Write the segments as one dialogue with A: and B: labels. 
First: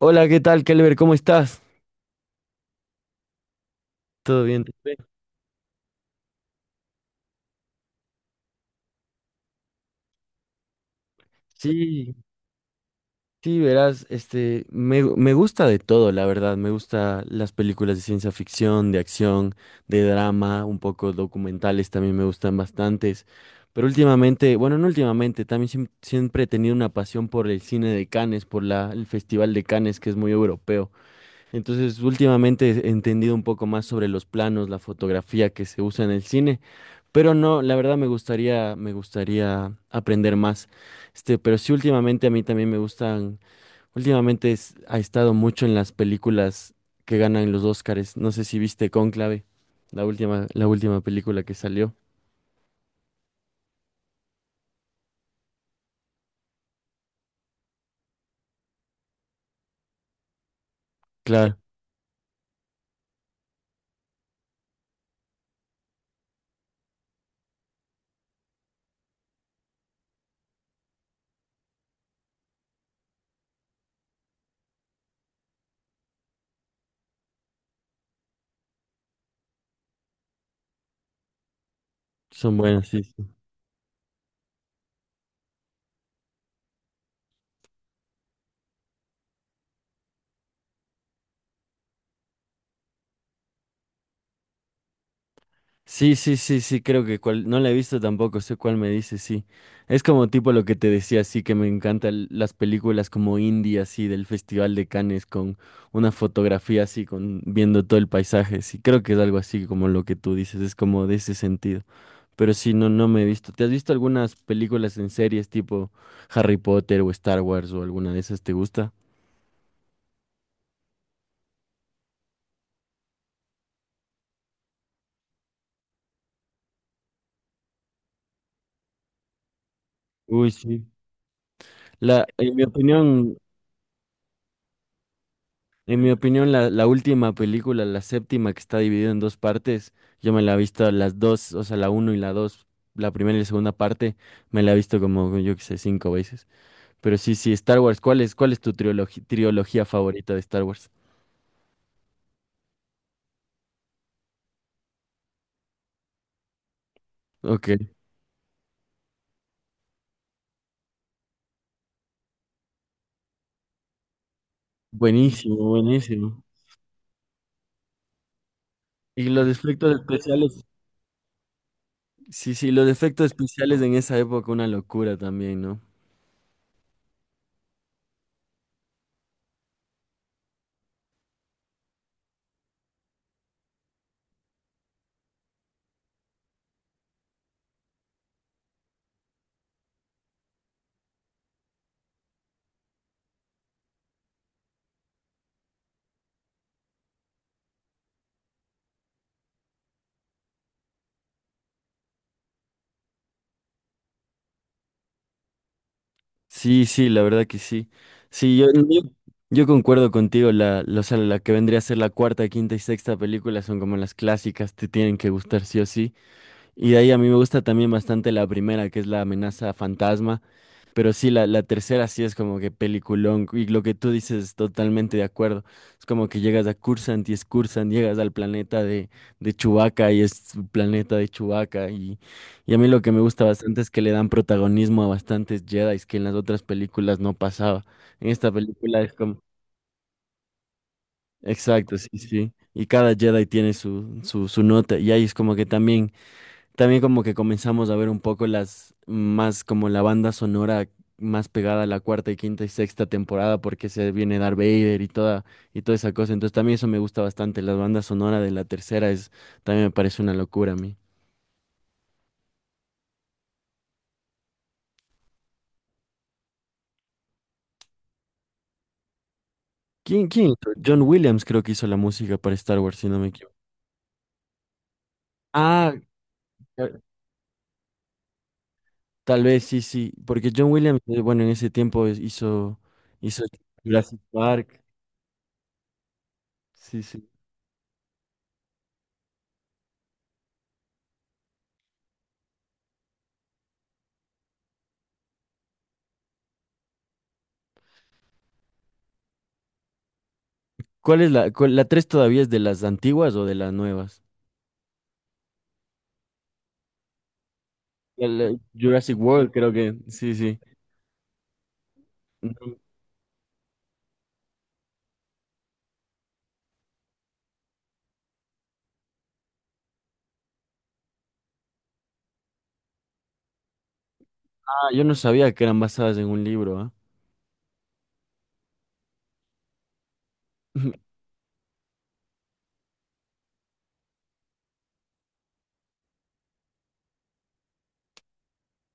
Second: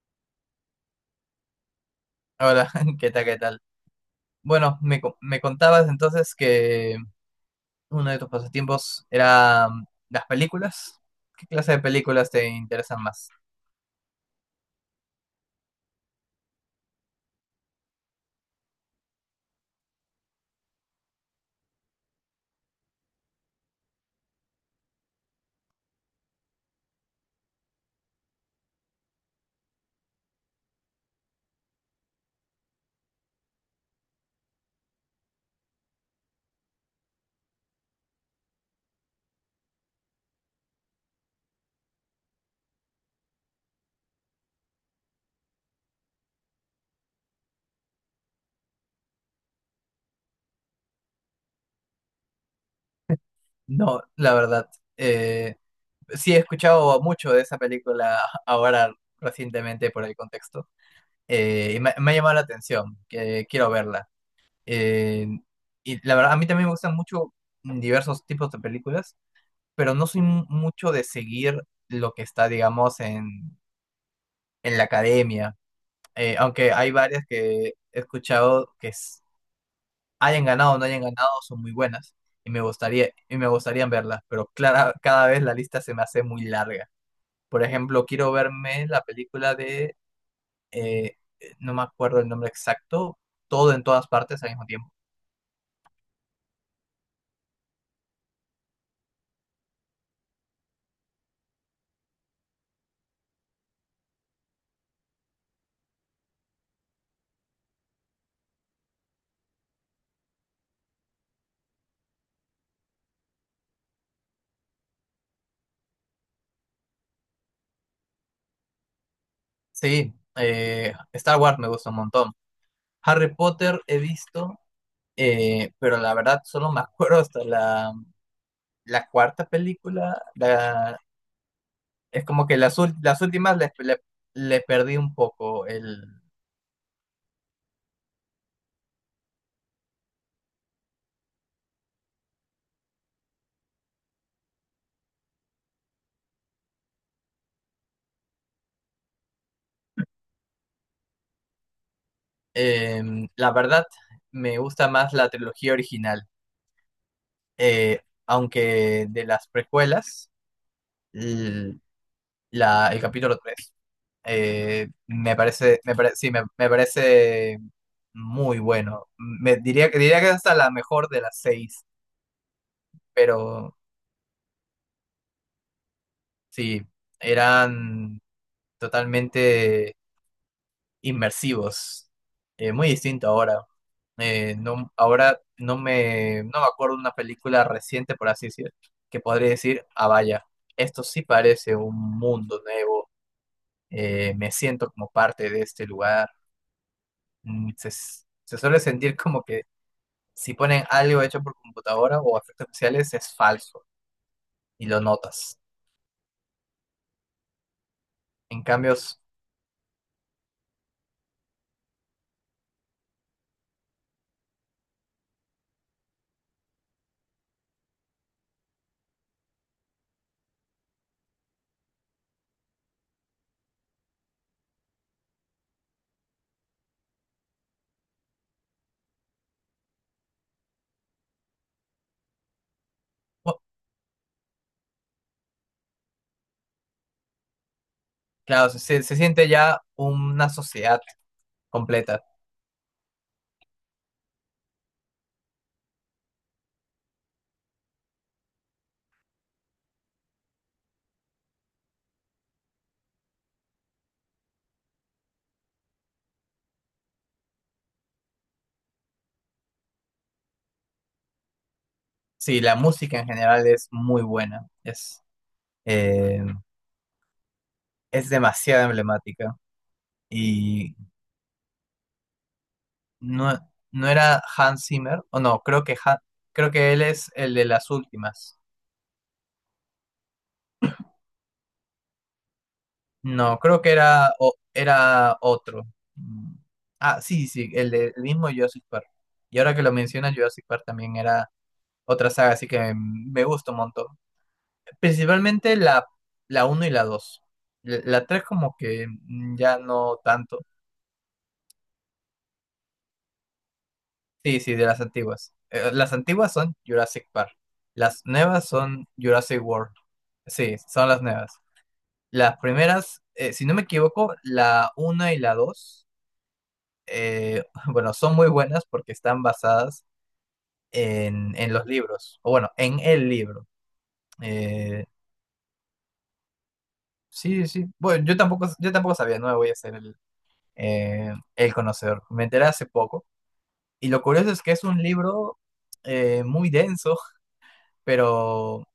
A: Hola, ¿qué tal, Kelber? ¿Cómo estás?
B: Hola, ¿qué tal? ¿Qué tal?
A: ¿Todo bien?
B: Bueno, me contabas entonces que uno de tus pasatiempos era las películas. ¿Qué clase de
A: Sí,
B: películas te interesan más?
A: sí, verás, me gusta de todo, la verdad. Me gusta las películas de ciencia ficción, de acción, de drama, un poco documentales también me gustan bastantes. Pero últimamente, bueno, no últimamente, también siempre he tenido una pasión por el cine de Cannes, por el Festival de Cannes, que es muy europeo. Entonces, últimamente he entendido un poco más sobre los planos, la fotografía que se usa en el cine, pero no, la verdad me gustaría aprender más. Este, pero sí, últimamente a mí también me gustan, últimamente ha estado mucho en las películas que ganan los Óscares. No sé si viste Cónclave, la última película que salió.
B: No, la verdad. eh, sí he escuchado mucho de esa película ahora recientemente por el contexto.
A: Claro,
B: Me ha llamado la atención, que quiero verla. Eh, y la verdad, a mí también me gustan mucho diversos tipos de películas, pero no soy mucho de seguir lo que está, digamos, en la academia, aunque hay varias que he escuchado que hayan ganado o no hayan ganado, son muy buenas,
A: son buenas, sí.
B: y me gustaría verlas, pero clara, cada vez la lista se me hace muy larga. Por ejemplo, quiero verme la película de, eh, no me acuerdo el nombre exacto, todo en todas partes al mismo tiempo.
A: Sí, sí, sí, sí, creo que cual, no la he visto tampoco, sé cuál me dice, sí. Es como tipo lo que te decía, sí, que me encantan las películas como indie, así, del Festival de Cannes, con una fotografía así, con viendo todo el paisaje, sí, creo que es algo así como lo que tú dices, es como de ese sentido. Pero sí, no, no me he visto. ¿Te has visto algunas películas en series tipo Harry Potter o Star Wars o alguna de esas? ¿Te gusta?
B: Sí, Star Wars me gusta un montón. Harry Potter he visto, pero la verdad solo me acuerdo hasta la, la cuarta película,
A: Uy, sí.
B: la... Es
A: La,
B: como
A: en
B: que
A: mi
B: las, las
A: opinión,
B: últimas le perdí un poco
A: en mi
B: el...
A: opinión, la última película, la séptima que está dividida en dos partes, yo me la he visto las dos, o sea, la uno y la dos, la primera y la segunda parte, me la he visto como, yo qué sé, cinco veces. Pero sí, sí, Star Wars, cuál es tu trilogía favorita de Star Wars?
B: La verdad, me gusta más la trilogía original,
A: Ok,
B: aunque de las precuelas, l- la, el capítulo 3 me
A: buenísimo,
B: parece, sí,
A: buenísimo.
B: me parece muy bueno.
A: Y los efectos
B: Diría que es hasta
A: especiales,
B: la mejor de las seis,
A: sí, sí, los efectos
B: pero
A: especiales en esa época, una locura también, ¿no?
B: sí, eran totalmente... inmersivos, muy distinto ahora. No, ahora no me acuerdo de una película reciente, por así decir, que podría decir, ah, vaya, esto sí parece un mundo nuevo, me siento como parte de este lugar. Se suele sentir como que si ponen algo hecho por computadora o efectos especiales es falso y lo notas.
A: Sí, sí, la verdad que sí. Sí,
B: En cambio,
A: yo concuerdo contigo, la, o sea, la que vendría a ser la cuarta, quinta y sexta película son como las clásicas, te tienen que gustar sí o sí. Y de ahí a mí me gusta también bastante la primera, que es la amenaza fantasma. Pero sí, la tercera sí es como que peliculón. Y lo que tú dices, totalmente de acuerdo. Es como que llegas a Cursant y es Cursant, llegas al planeta de Chewbacca y es su planeta de Chewbacca. Y a mí lo que me gusta
B: oh,
A: bastante es que le dan protagonismo a bastantes Jedi, que en las otras películas no pasaba. En esta
B: claro,
A: película es
B: se
A: como...
B: siente ya una sociedad
A: Exacto, sí,
B: completa.
A: sí. Y cada Jedi tiene su nota. Y ahí es como que también también como que comenzamos a ver un poco las más como la banda sonora más pegada a la cuarta y quinta y sexta temporada porque se viene Darth Vader y toda esa cosa. Entonces también eso me gusta bastante. La banda sonora de la tercera es también me parece una locura a mí.
B: Sí, la música en general es muy buena. Eh, es demasiado emblemática.
A: ¿Quién, quién hizo?
B: Y
A: John Williams creo que hizo la música para Star Wars, si no me
B: no,
A: equivoco.
B: no era Hans Zimmer, o no, creo
A: Ah,
B: que, creo que
A: ta-
B: él es el de las últimas.
A: tal vez sí, sí, porque John Williams, bueno, en ese tiempo hizo hizo
B: No, creo que
A: Jurassic
B: era,
A: Park.
B: era otro. Mm,
A: Sí,
B: Ah,
A: sí.
B: sí, sí, el, el mismo Jurassic Park. Y ahora que lo mencionas, Jurassic Park también era otra saga, así que me gusta un montón. Principalmente la, la uno y la dos. La la 3 como que ya no tanto.
A: ¿Cuál es la la tres todavía es de las antiguas o de las nuevas?
B: Sí, sí, de las antiguas. Las antiguas son Jurassic Park. Las nuevas son
A: Jurassic World,
B: Jurassic
A: creo
B: World.
A: que. Sí, sí.
B: Sí, son las nuevas. Las
A: No,
B: primeras, si no me equivoco, la 1 y la 2, eh, bueno, son muy buenas porque están basadas en los libros, o bueno, en el libro.
A: ah, yo
B: Eh,
A: no sabía que eran basadas en un libro, ¿ah?
B: sí, sí. Bueno, yo tampoco sabía, no me voy a hacer el conocedor. Me enteré hace poco. Y lo curioso es que es un libro muy denso, pero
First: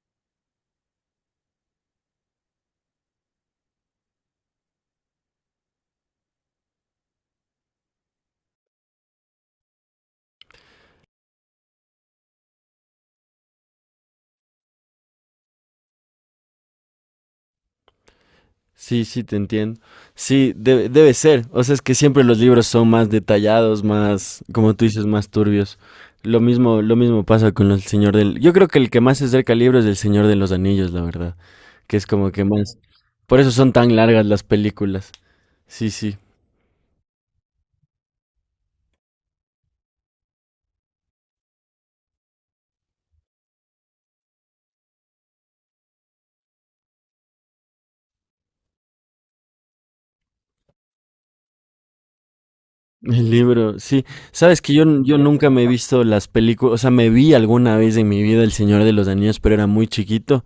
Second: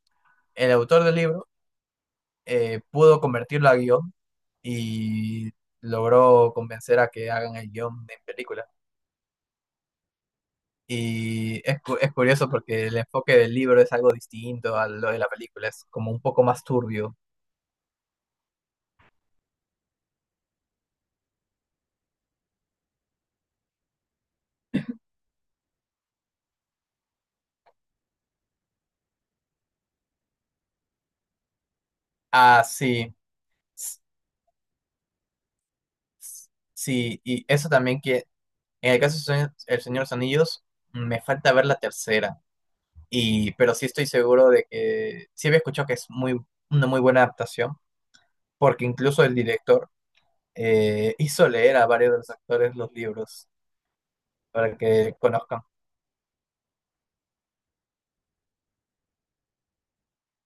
B: el autor del libro pudo convertirlo a guión y logró convencer a que hagan el guión en película. Y es, es curioso porque el enfoque del libro es algo distinto a lo de la película, es como un poco más turbio.
A: Sí, sí, te entiendo. Sí, debe, debe ser. O sea, es que siempre los libros son más detallados, más, como tú dices, más turbios. Lo mismo pasa con el Señor del... Yo creo que el que más se acerca al libro es el Señor de los Anillos, la verdad. Que es como que
B: Ah,
A: más...
B: sí,
A: Por eso son tan
B: s-
A: largas las películas. Sí, sí.
B: sí, y eso también que en el caso de El Señor de los Anillos me falta ver la tercera, y, pero sí estoy seguro de que sí había escuchado que es muy, una muy buena adaptación, porque incluso el director hizo leer a varios de los actores los
A: El
B: libros
A: libro, sí. Sabes que
B: para que
A: yo nunca
B: conozcan.
A: me he visto las películas, o sea, me vi alguna vez en mi vida El Señor de los Anillos, pero era muy chiquito.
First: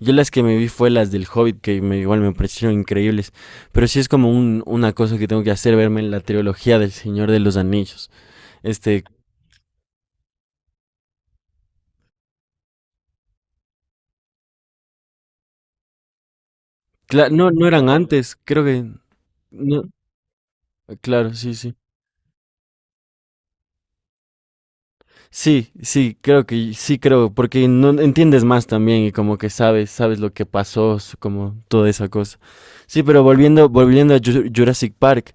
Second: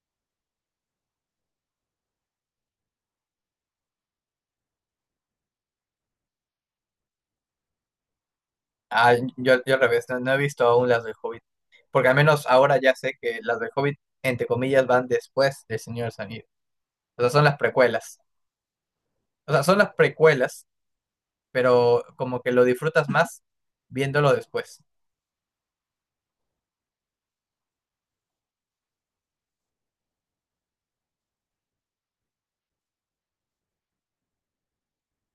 A: Yo las que me vi fue las del Hobbit, que me, igual me parecieron increíbles. Pero sí es como un, una cosa que tengo que hacer, verme en la trilogía del Señor de los Anillos. Este,
B: Ah, yo al revés, no, no he visto aún las del Hobbit, porque al menos ahora ya sé que las del Hobbit, entre comillas, van después del Señor de los Anillos. O sea, son
A: no,
B: las
A: no eran
B: precuelas.
A: antes, creo que...
B: O sea, son
A: No,
B: las precuelas,
A: claro, sí, sí.
B: pero como que lo disfrutas más viéndolo después.
A: Sí, sí, creo que sí creo, porque no entiendes más también y como que sabes, sabes lo que pasó, como toda esa cosa. Sí, pero volviendo, volviendo a Jurassic Park,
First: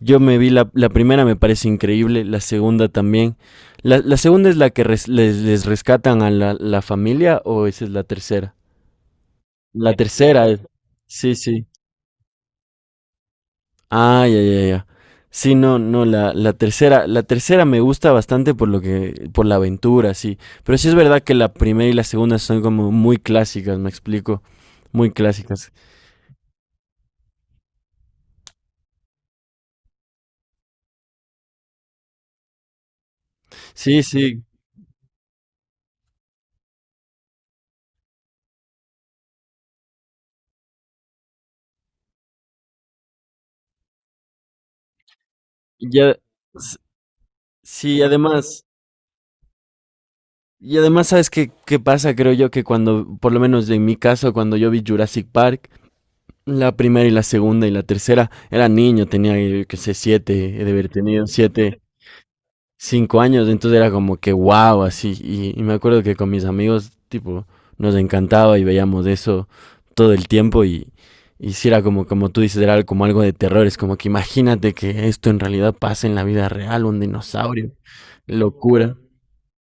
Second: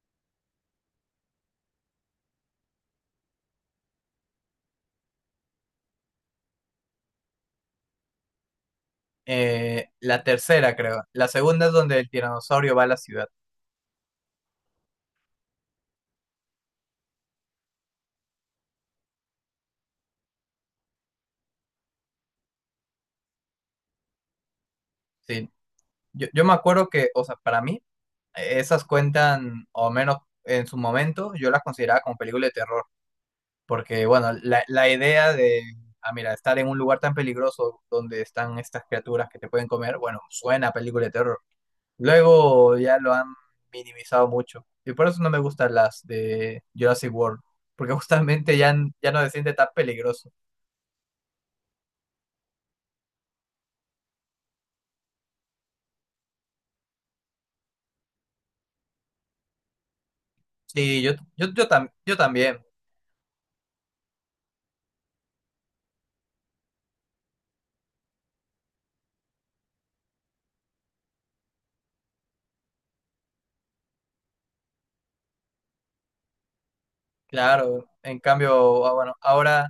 A: yo me vi la primera, me parece increíble, la segunda también. La segunda es la que les rescatan a la familia o esa es la tercera? La
B: La
A: tercera, eh.
B: tercera, creo. La
A: Sí, sí.
B: segunda es donde el tiranosaurio va a la ciudad.
A: Ah, ya, ya, ya. Sí, no, no, la tercera me gusta bastante por lo que, por la aventura, sí. Pero sí es verdad que la primera y la segunda son como muy clásicas, me explico. Muy
B: Sí.
A: clásicas.
B: Yo me acuerdo que, o sea, para mí, esas cuentan, o menos en su momento, yo las consideraba como película de terror.
A: Sí,
B: Porque, bueno,
A: sí.
B: la idea de, ah, mira, estar en un lugar tan peligroso donde están estas criaturas que te pueden comer, bueno, suena a película de terror. Luego ya lo han minimizado mucho. Y por eso no me gustan las
A: Ya,
B: de
A: s-
B: Jurassic World. Porque
A: sí,
B: justamente
A: además,
B: ya, ya no se siente tan peligroso.
A: y además, ¿sabes qué, qué pasa? Creo yo que cuando, por lo menos en mi caso, cuando yo vi Jurassic Park, la primera y la segunda y la tercera, era niño, tenía, yo qué sé, siete, he de haber
B: Sí,
A: tenido siete.
B: yo también,
A: Cinco años, entonces era como que wow, así. Y me acuerdo que con mis amigos, tipo, nos encantaba y veíamos eso todo el tiempo y si era como, como tú dices, era como algo de terror, es como que imagínate que esto en realidad pasa en la vida real, un dinosaurio,
B: claro. En cambio, ah,
A: locura.
B: bueno, ahora,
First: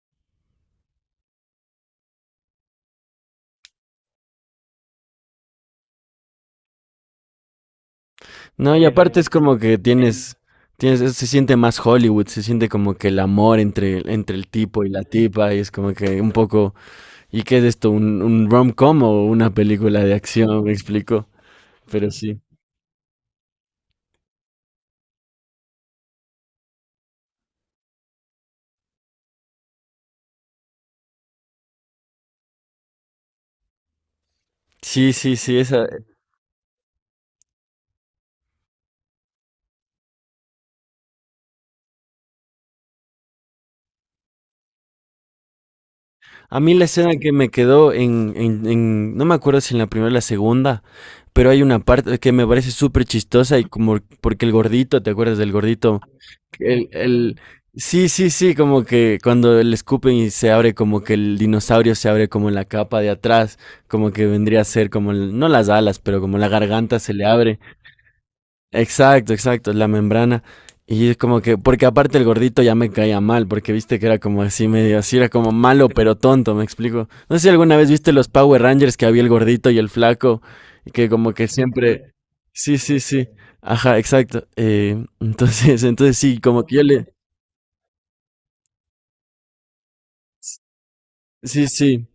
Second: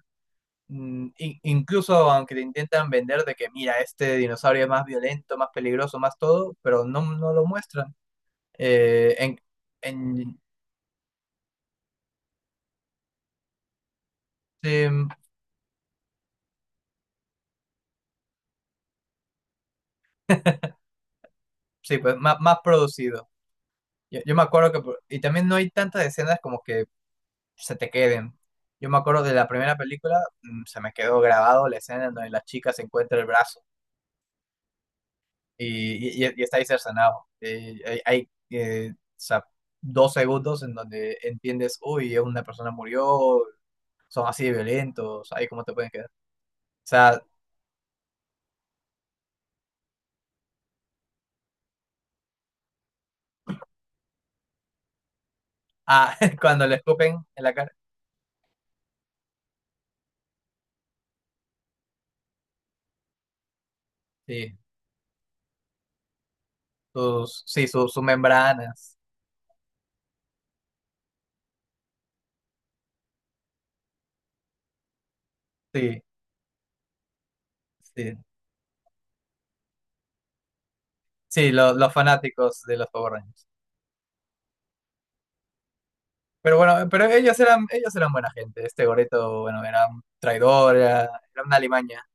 B: incluso aunque te intentan vender de que, mira, este dinosaurio es más violento, más peligroso, más todo, pero no, no lo muestran.
A: No, y
B: eh,
A: aparte es
B: en,
A: como que tienes,
B: en-
A: tienes, se siente más Hollywood, se siente como que el amor entre, entre el tipo
B: sí,
A: y la tipa, y es como que un poco, ¿y qué es esto? Un rom-com o una película de acción? Me explico,
B: sí,
A: pero
B: pues
A: sí.
B: más, producido. Yo me acuerdo que, y también no hay tantas escenas como que se te queden. Yo me acuerdo de la primera película, se me quedó grabado la escena en donde la chica se encuentra el brazo
A: Sí, sí, sí, esa.
B: y, y está ahí cercenado. Hay, o sea, dos segundos en donde entiendes, uy, una persona murió, son así de violentos, ahí cómo te pueden quedar. O
A: A mí la escena
B: sea,
A: que me quedó no me acuerdo si en la primera o la segunda, pero hay una parte que me parece súper chistosa y como porque el gordito, ¿te acuerdas del gordito?
B: ah, cuando le
A: El,
B: escupen
A: el,
B: en la cara,
A: sí, sí, sí, como que cuando le escupen y se abre como que el dinosaurio se abre como en la capa de atrás, como que
B: sí,
A: vendría a ser como, no las alas, pero como la garganta se le abre.
B: sí, sus membranas.
A: Exacto, exacto, la membrana. Y es como que, porque aparte el gordito ya me caía mal, porque viste que era como así medio, así era como malo
B: Sí,
A: pero tonto, me explico. No sé si alguna vez viste
B: sí,
A: los Power Rangers que había el gordito y el flaco, y que como que
B: sí, los
A: siempre...
B: fanáticos
A: Sí,
B: de los
A: sí,
B: Power
A: sí.
B: Rangers.
A: Ajá, exacto. Entonces, entonces sí,
B: Pero
A: como que yo
B: bueno,
A: le...
B: pero ellos eran buena gente. Este Goreto, bueno, era un traidor, era, era una
A: Sí,
B: alimaña.
A: sí,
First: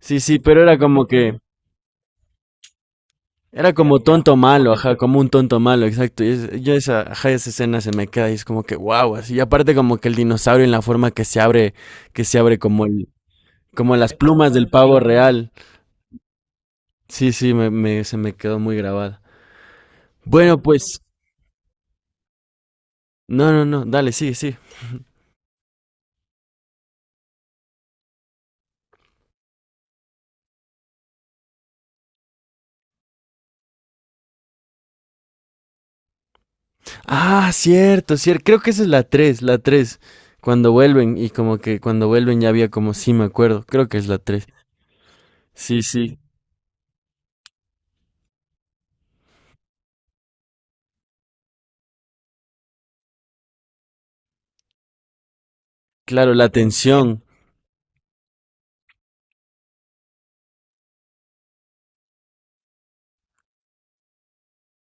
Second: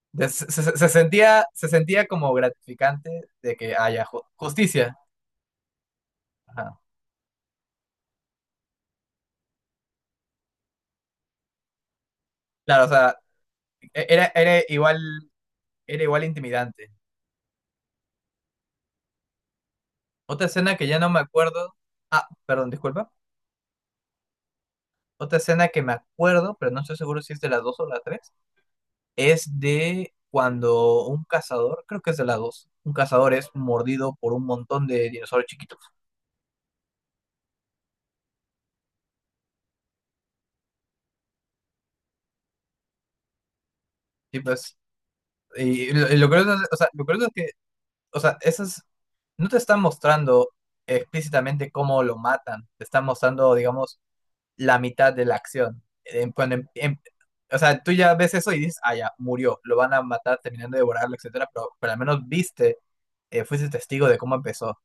A: sí, sí, pero era
B: Se
A: como que...
B: sentía, se sentía como gratificante de
A: Era
B: que
A: como
B: haya
A: tonto malo, ajá,
B: justicia.
A: como un tonto malo, exacto. Yo
B: Ajá.
A: esa, ajá, esa escena se me queda y es como que wow, así. Y aparte como que el dinosaurio en la forma que se abre como
B: Claro, o sea,
A: como las
B: era,
A: plumas del pavo real.
B: era igual intimidante.
A: Sí, sí, se me quedó muy grabada.
B: Otra
A: Bueno,
B: escena que
A: pues,
B: ya no me acuerdo. Ah, perdón, disculpa.
A: no, no, no, dale, sí, sí.
B: Otra escena que me acuerdo, pero no estoy seguro si es de las dos o las tres. Es de cuando un cazador, creo que es de la dos, un cazador es mordido por un montón de dinosaurios chiquitos.
A: Ah, cierto, cierto. Creo que esa es la 3, la 3. Cuando vuelven y como que cuando vuelven ya había como, sí, me acuerdo. Creo que es la
B: Y
A: 3.
B: pues,
A: Sí,
B: y
A: sí.
B: lo curioso, o sea, lo curioso es que, o sea, esas no te están mostrando explícitamente cómo lo matan, te están mostrando, digamos, la mitad de la acción.
A: Claro, la tensión.
B: O sea, tú ya ves eso y dices, ah, ya, murió, lo van a matar terminando de devorarlo, etcétera, pero al menos viste, fuiste testigo de cómo empezó.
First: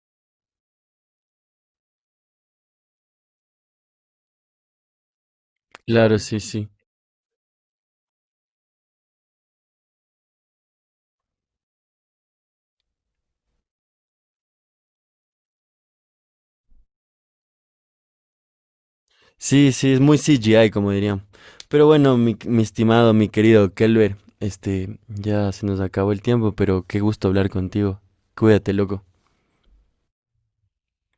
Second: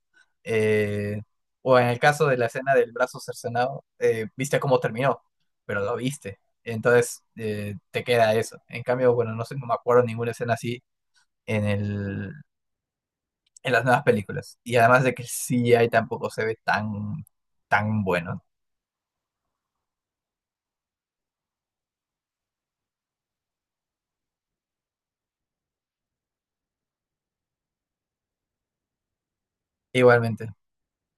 B: Eh, o en el caso de la escena del brazo cercenado, viste cómo terminó, pero lo
A: Claro, sí,
B: viste.
A: sí.
B: Entonces te queda eso. En cambio, bueno, no sé, no me acuerdo ninguna escena así en el, en las nuevas películas. Y además de que el CGI tampoco se ve tan, tan bueno.
A: Sí, sí, es muy CGI, como dirían. Pero bueno, mi estimado, mi querido Kelber, este, ya se nos acabó el tiempo, pero qué gusto hablar contigo. Cuídate, loco.
B: Igualmente.